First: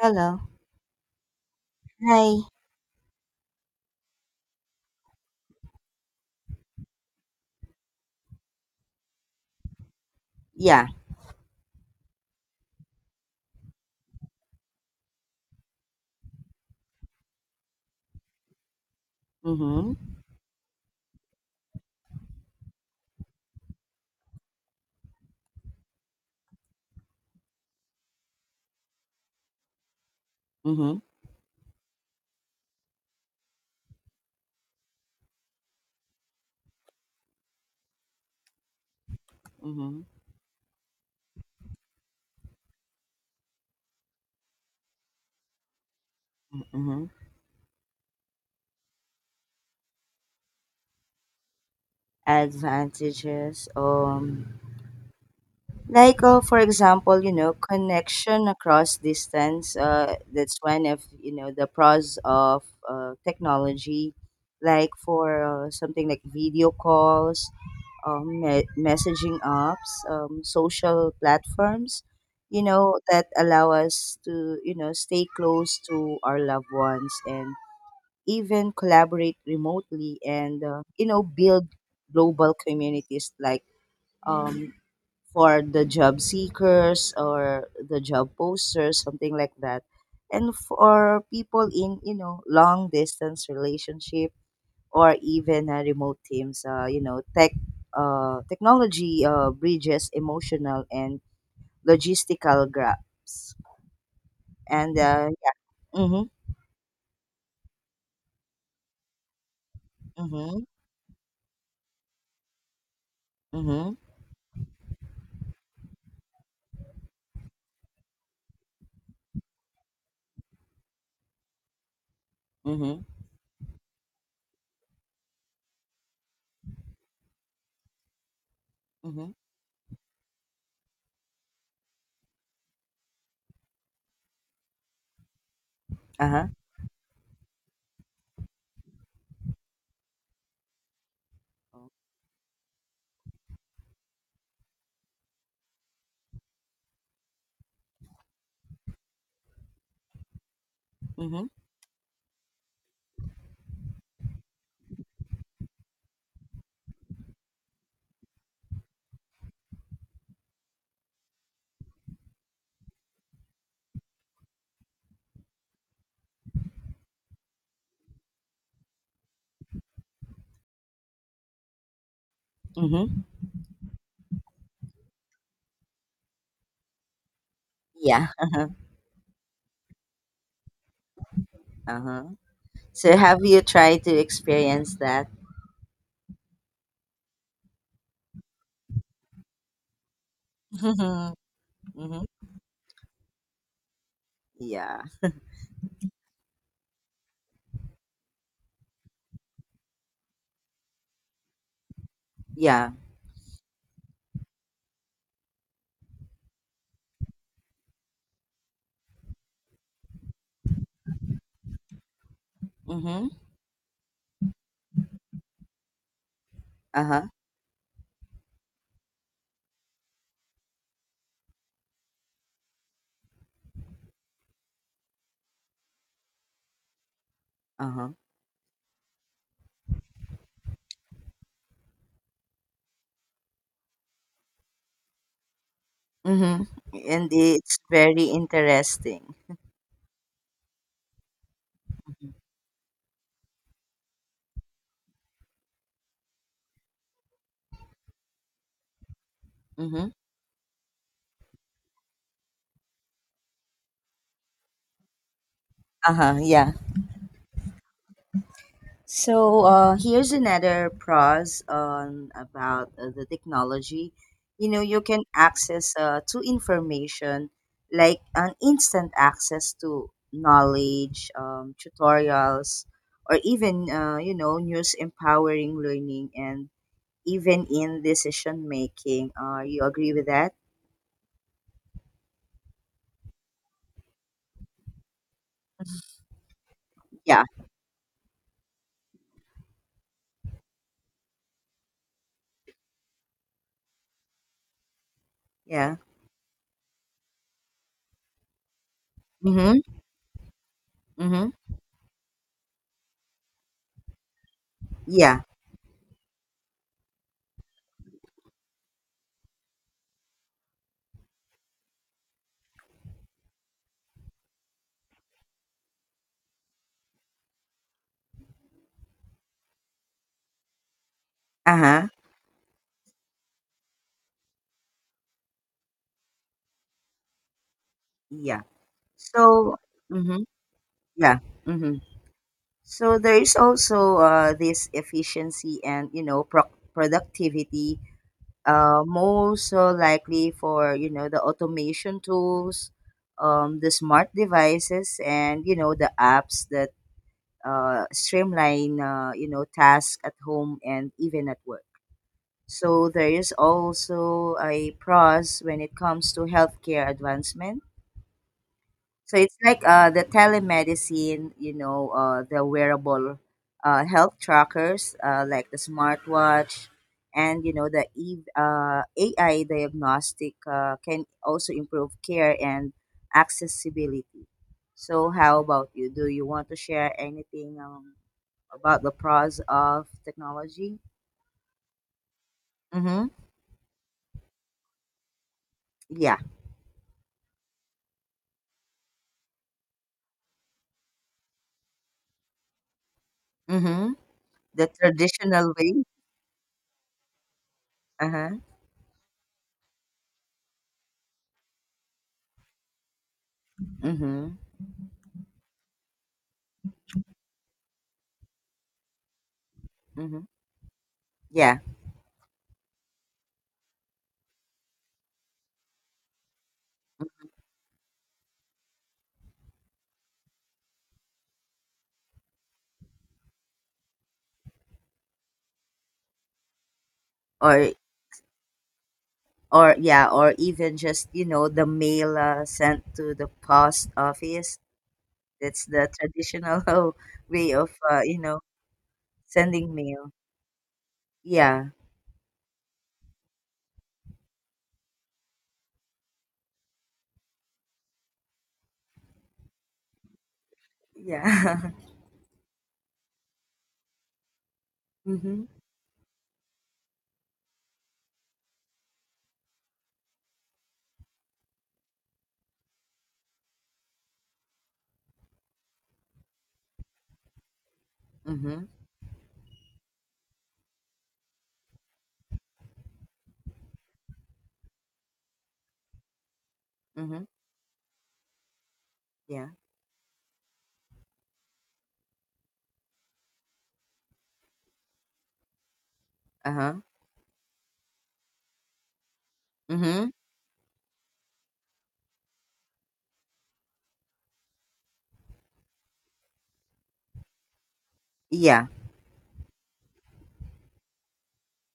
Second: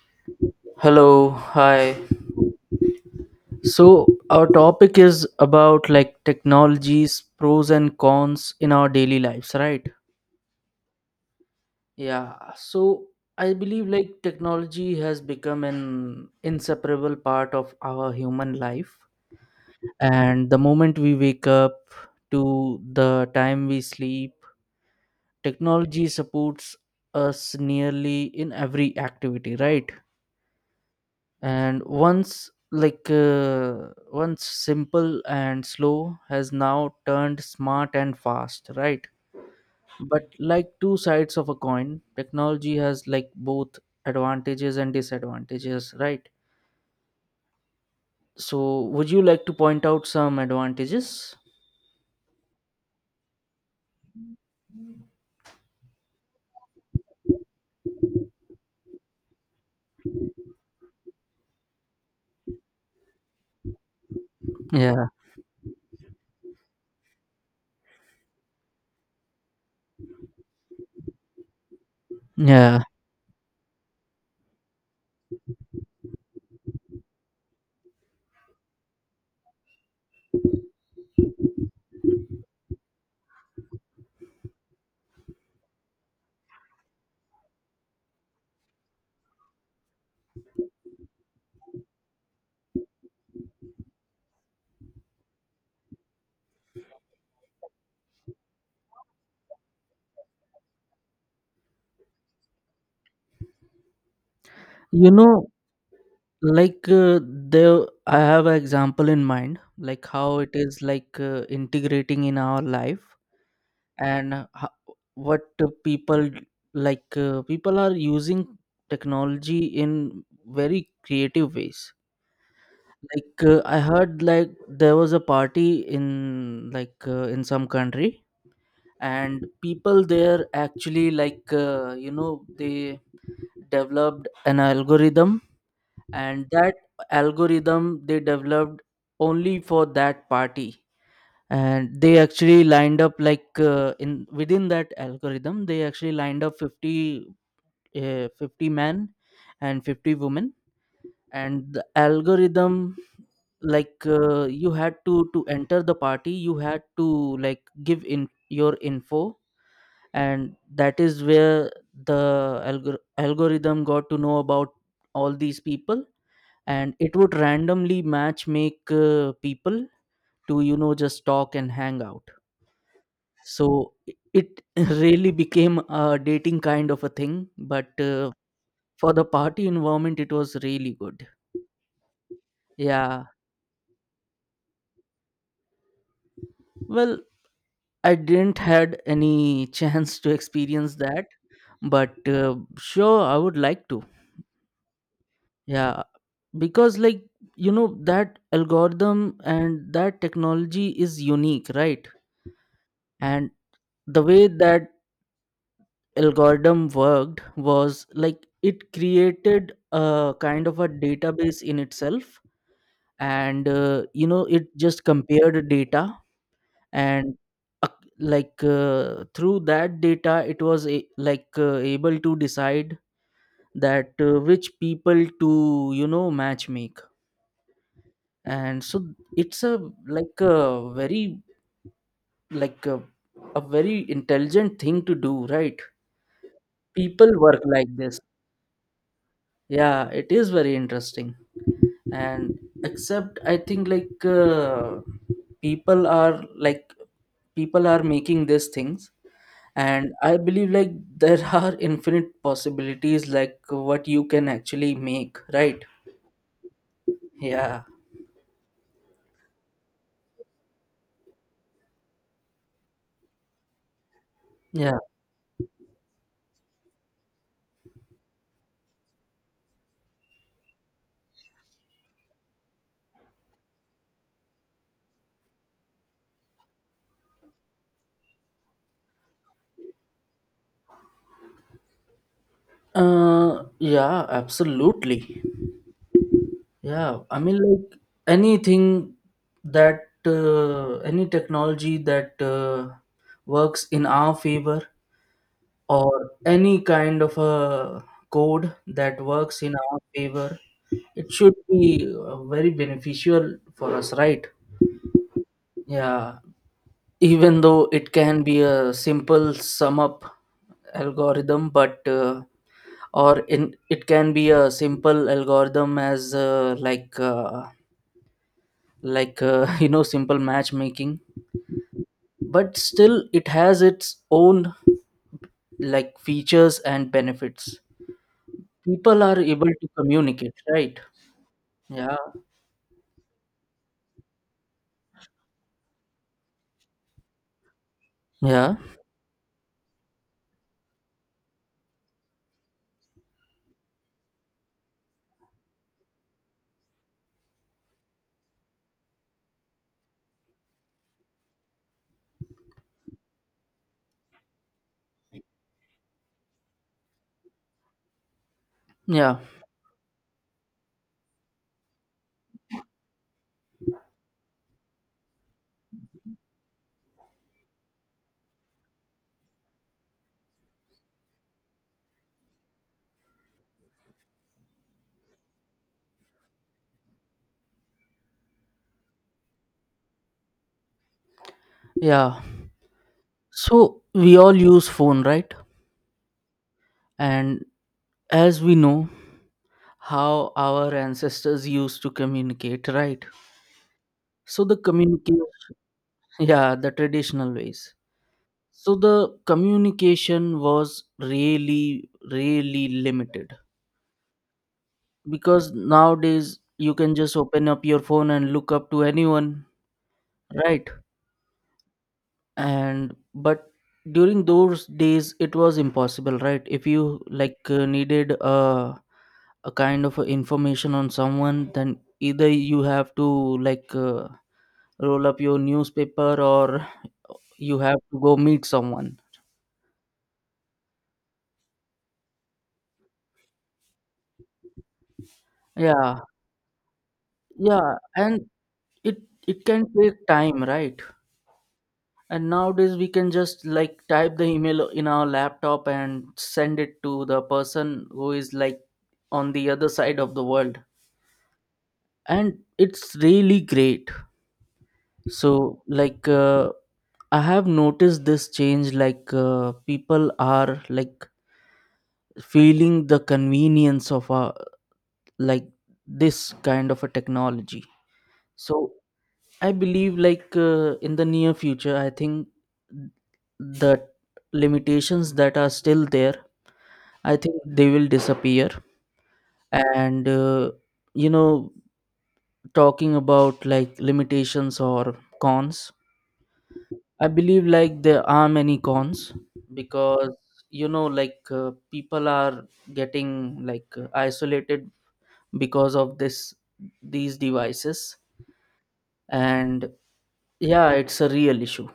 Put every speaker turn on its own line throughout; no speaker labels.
Hello.
Hello, hi.
Hi.
So, our topic is about technologies, pros and cons in our daily lives, right?
Yeah.
Yeah. So, I believe technology has become an inseparable part of our human life.
Mm-hmm.
And the moment we wake up to the time we sleep, technology supports us nearly in every activity, right?
Mm-hmm.
And once once simple and slow has now turned smart and fast, right?
Mm-hmm.
But like two sides of a coin, technology has like both advantages and disadvantages, right?
Mm-hmm.
So would you like to point out some advantages?
Advantages. Like for example, connection across distance. That's one of the pros of technology. Like
Yeah,
for something like video calls, messaging apps, social platforms. You
yeah,
know that allow us to stay close to our loved ones and even collaborate remotely and build global communities like um, for the job seekers or the job posters something like that, and for people in long distance relationship or even remote teams technology bridges emotional and logistical gaps and
you know,
yeah. Mm-hmm.
there, I have an example in mind, like how it
Mm-hmm.
is integrating in our life.
Mm-hmm.
And what people, people are using technology in very creative ways.
Mm-hmm.
Like, I heard like there was a party in in some country,
Mm-hmm.
and people there actually, you know, they developed an algorithm, and
Uh-huh.
that algorithm they developed only for that party. And they actually lined up, like in within that algorithm they actually lined up 50, 50 men and 50 women.
Mm-hmm.
And the algorithm, you had to enter the party, you had to like give in your info, and that is where the algorithm got to know about all these people, and it would randomly match make people to, you know, just talk and hang out.
Mm-hmm.
So it really became a dating kind of a thing, but
Yeah. Uh-huh.
for the party environment, it was really good.
Uh-huh. So
Yeah.
have you tried to experience that?
Well, I didn't had any chance to experience that,
Mm-hmm.
but sure, I would like to.
Yeah.
Yeah, because like, you know, that algorithm and that technology is unique, right?
Yeah.
And the way that algorithm worked was like it created a kind of a database in itself,
Mm-hmm.
and you know, it just compared data
Uh-huh.
and uh, through that data it was a, like able to decide that which people to, you know, match make.
Uh-huh.
And so it's a a very like a, a very intelligent thing to do, right?
Mm-hmm. And
People work
it's
like this.
very interesting.
Yeah, it is very interesting. And except I think people are like, people are making these things,
Mm-hmm.
and I believe like there are infinite possibilities like what you can actually make, right?
Uh-huh. Yeah.
Yeah,
So here's another pros on about the technology. You know,
yeah.
you can access to information like an instant access to knowledge, tutorials, or even news empowering learning and even in decision making. You agree with that?
Uh, yeah, absolutely. Yeah, I
Yeah.
mean like anything that any technology that works in our favor,
Yeah.
or any kind of a code that works in
Mm-hmm.
our favor, it
Mm-hmm.
should be very beneficial for us, right?
Yeah.
Yeah, even though it can be a simple sum up algorithm, but or in it can be a simple algorithm as you know, simple matchmaking,
Uh-huh.
but still it has its own like features and benefits.
Yeah.
People are able
So.
to
Mm-hmm.
communicate, right?
Yeah. Mm-hmm.
Yeah.
So there is also this efficiency and productivity,
Yeah,
most so likely for the automation tools, the smart devices, and the apps that streamline tasks at home and even at work. So there is also a pros when it comes to healthcare advancement, so
yeah,
it's like the telemedicine, the wearable health trackers like the smartwatch and, AI diagnostic can also improve care and accessibility. So how about you? Do you want to share anything about the pros of technology?
yeah.
Mm-hmm.
So we all use phone, right?
Yeah.
And as we know how our ancestors used to communicate, right?
Mm-hmm.
So the
The
communicate,
traditional way.
yeah, the traditional ways.
Uh-huh.
So the communication was really, really limited,
Mm-hmm.
because nowadays you can just open up your phone and look up to anyone,
Mm-hmm.
right?
Yeah.
And but during those days it was impossible, right? If you needed a kind of information on someone, then either you have to roll up your newspaper, or you
Or
have to go meet someone.
or yeah, or even just the mail sent to the post office, that's the
Yeah,
traditional way of
yeah, and it it can
sending
take
mail.
time, right?
Yeah.
And nowadays we can just like type the email in our laptop and send it to the person who is like on the other side of the world,
Yeah.
and it's really great. So
Mhm.
I have noticed this change, people are like feeling the convenience of a like this kind of a technology.
Mhm.
So I believe in the near future I think the limitations that are still there, I
Mhm.
think they will disappear.
Yeah.
And you know, talking about like limitations or cons,
Uh-huh.
I believe like there are many cons, because
Mhm.
you know, people are getting isolated because of this these devices.
Yeah.
And yeah, it's a real issue.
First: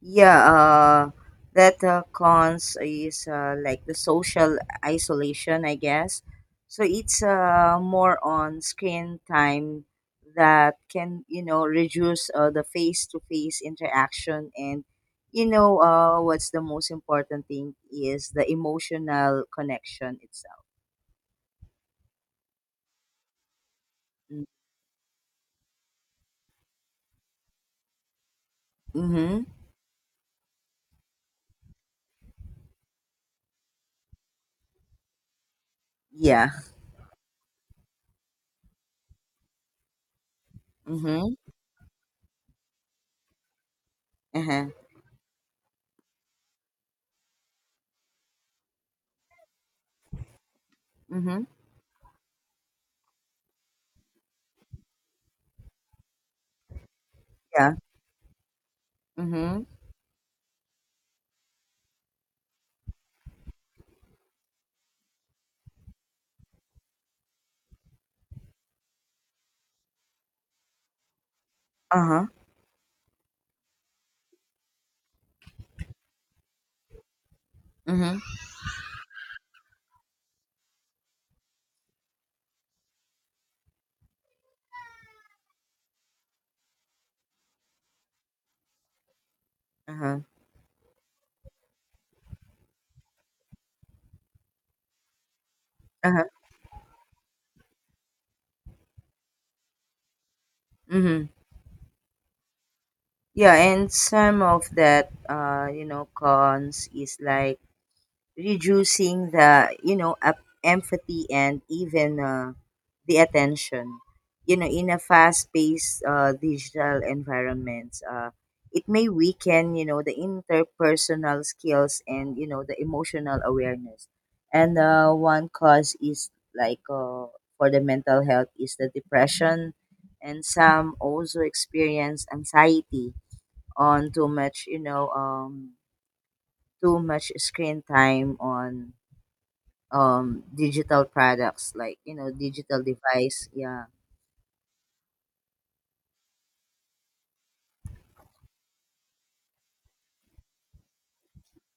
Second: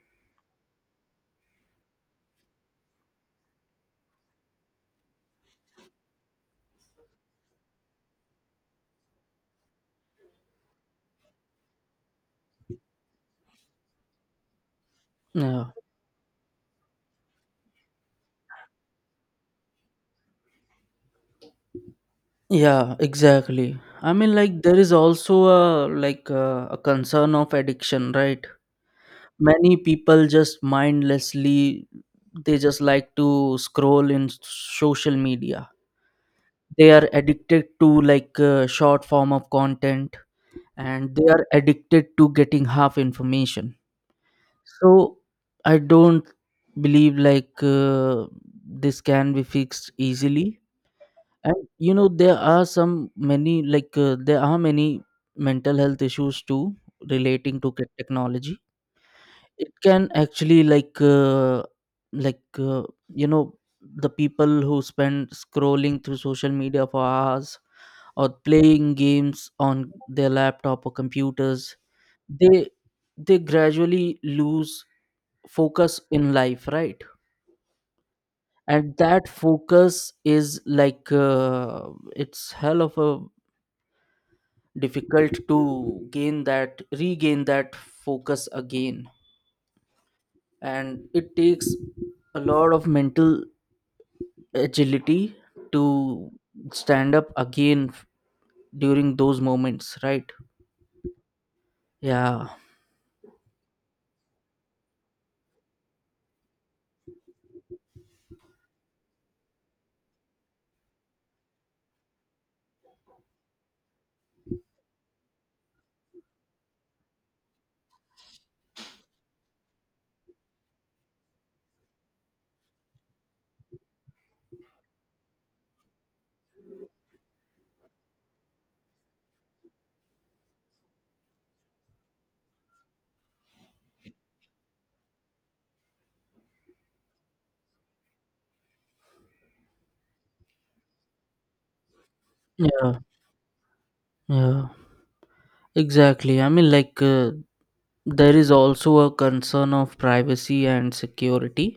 Yeah, that cons is like the social isolation, I guess. So it's more on screen time that can, reduce the face-to-face interaction. And,
Yeah,
what's the most important thing is the emotional connection itself.
yeah, exactly. I mean
Mm.
like there is also a a concern of addiction, right?
Mm-hmm.
Many people just mindlessly, they just like to scroll in social media.
Yeah.
They are addicted to short form of content, and they
Mm-hmm.
are addicted to getting half information.
Uh-huh.
So I don't believe this can be fixed easily.
Mm-hmm.
And you know there are some many there are many mental health issues too, relating to
Yeah.
technology.
Mm-hmm.
It can actually like uh, you know, the people who spend scrolling through social media for hours or playing games on their laptop or computers,
Uh-huh.
they gradually lose focus in life, right?
Mm-hmm.
And that focus is it's hell of a difficult to gain that regain that focus again.
Uh-huh.
And it takes a lot of mental agility
Uh-huh.
to stand up again during those moments, right?
Mm-hmm.
Yeah.
Yeah, and some of that, cons is like reducing the, you know, up empathy and even the attention. You know, in a fast-paced digital environment, it may weaken, the interpersonal skills and, the emotional awareness. And one cause is like for the mental health is the depression, and some also experience anxiety on too much, too much screen time on digital products like digital
Yeah,
device. Yeah.
yeah, exactly. I mean there is also a concern of privacy and security,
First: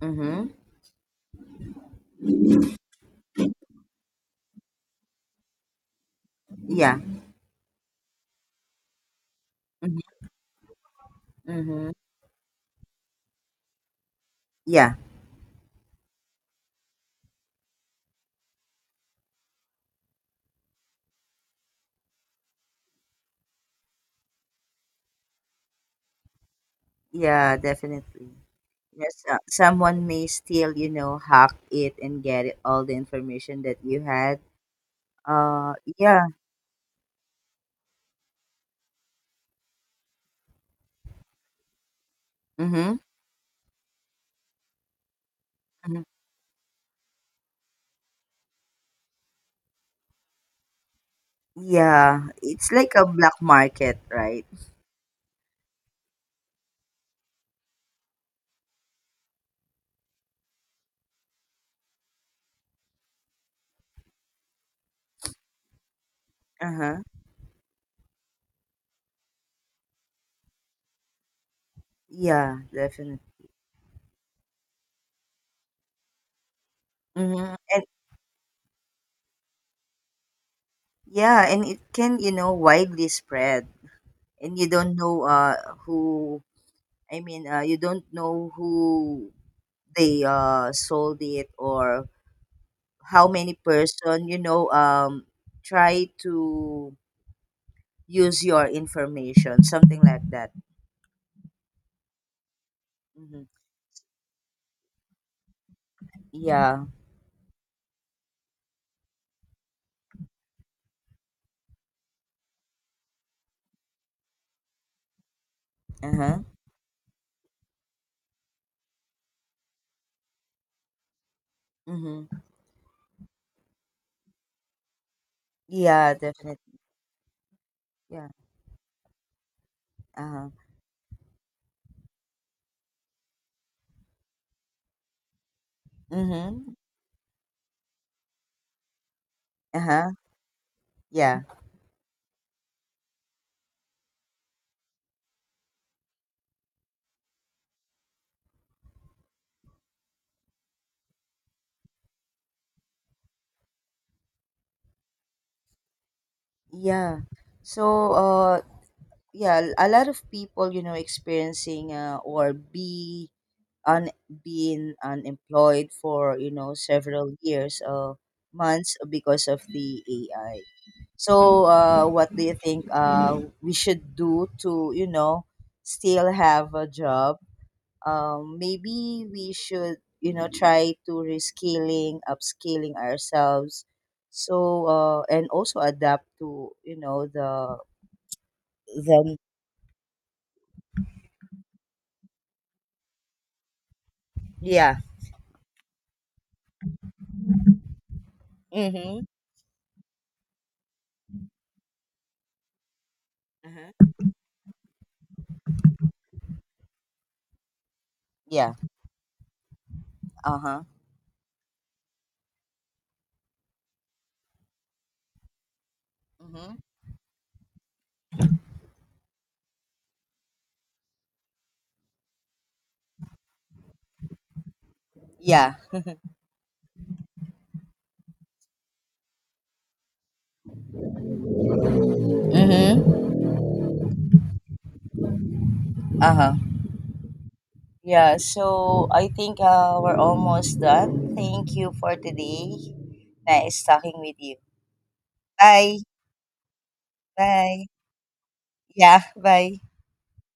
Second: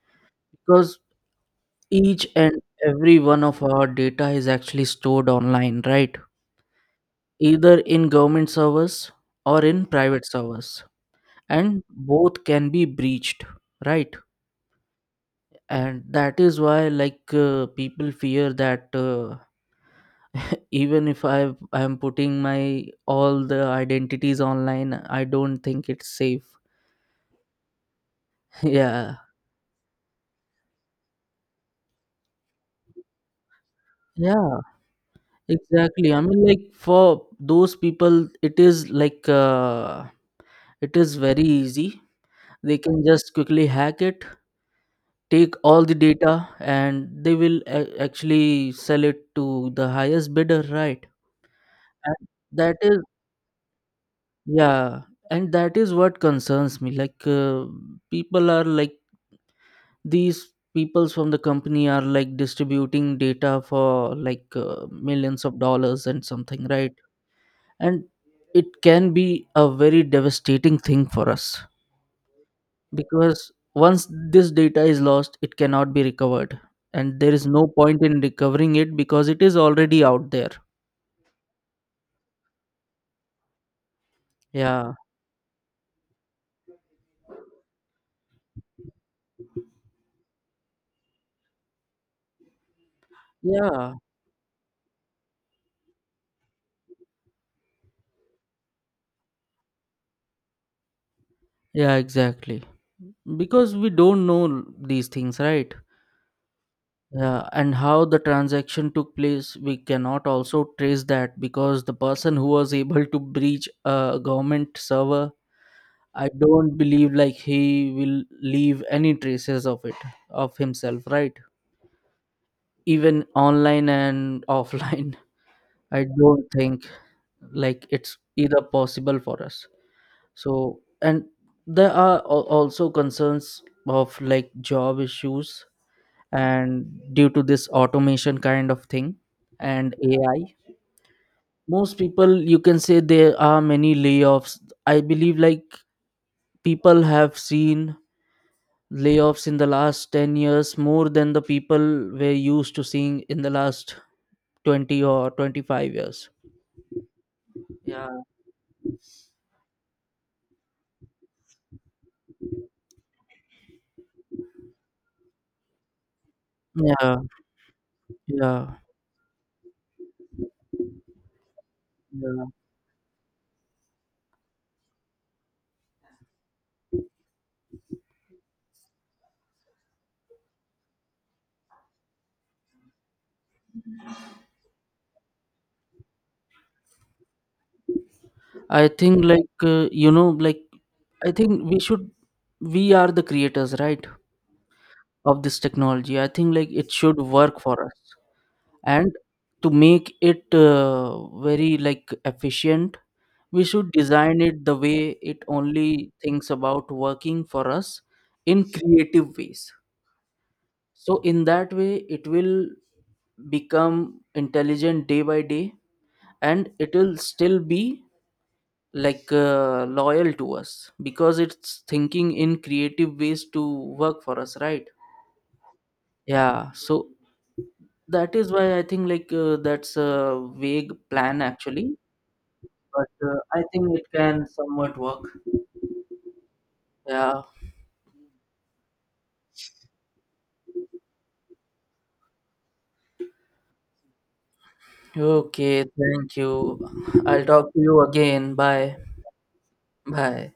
Mm-hmm.
because each and every one of our data is actually stored online, right?
Yeah.
Either in government servers or in
Mm-hmm.
private servers, and
Mm-hmm.
both can be breached, right?
Yeah.
And that is why people fear that even if I am putting my all the identities online, I don't think it's safe.
Yeah. Definitely.
Yeah.
Yes, someone may still, hack it and get it, all the information that you had.
Yeah,
Uh,
exactly. I
yeah.
mean like for those people it is it is very easy. They
Mm-hmm.
can just quickly hack it, take all the
Hmm.
data, and they will actually sell it to the highest bidder, right? and
Yeah, it's
that
like
is
a black market, right?
Yeah, and that is what concerns me. Like, people are like, these peoples from the company are like distributing data for millions of dollars and something, right?
Uh-huh.
And it can be a very devastating thing for us,
Yeah, definitely.
because once this data is lost, it cannot be recovered, and there is
Mm-hmm.
no point in recovering it because it is already out there.
Yeah, and it can, widely spread. And you don't
Yeah,
know who you don't know who they sold it or how many
yeah,
person, try to use your information, something like that.
yeah, exactly.
Mm-hmm.
Because we don't know these things, right?
Yeah.
Yeah, and how the transaction took place, we cannot also trace that, because the person who was able to breach a government server, I
Uh-huh.
don't believe like he will leave any traces of it, of himself, right?
Mm-hmm.
Even online and offline, I
Yeah,
don't
definitely.
think like it's
Yeah.
either possible for us.
Uh-huh.
So, and there are also concerns of like job issues,
Mm-hmm.
and due to this automation kind of thing and
Uh-huh.
AI,
Yeah.
most people you can say there are many layoffs. I believe like people have seen layoffs in the last 10 years more than the people were used to seeing in the last 20 or 25 years.
Yeah.
Yeah.
So uh yeah, a lot of people, experiencing or be un being unemployed for,
Yeah,
several years or
yeah,
months because of the AI. So, what do
yeah.
you think we should do to, still have a job? Maybe we should, try to rescaling, upscaling ourselves. So, and also adapt to, you know,
I think
the
you know, I think we should, we are the creators, right,
yeah.
of this technology. I think like it should work for us, and
Mm-hmm.
to make it very like efficient, we should
Uh-huh.
design it the way it only thinks about working for us in
Yeah.
creative ways.
Uh huh.
So in that way it will become intelligent day by day, and
Mm-hmm.
it will still be loyal to us because it's thinking in creative ways to work for us, right?
Yeah.
Yeah. So that is why I think that's a vague plan actually, but
Mm-hmm.
I think it can somewhat work.
Uh huh.
Yeah.
Yeah. So I think we're almost done. Thank you for today. Nice talking with you.
Okay,
Bye.
thank you. I'll talk to
Bye.
you again. Bye.
Yeah. Bye.
Bye.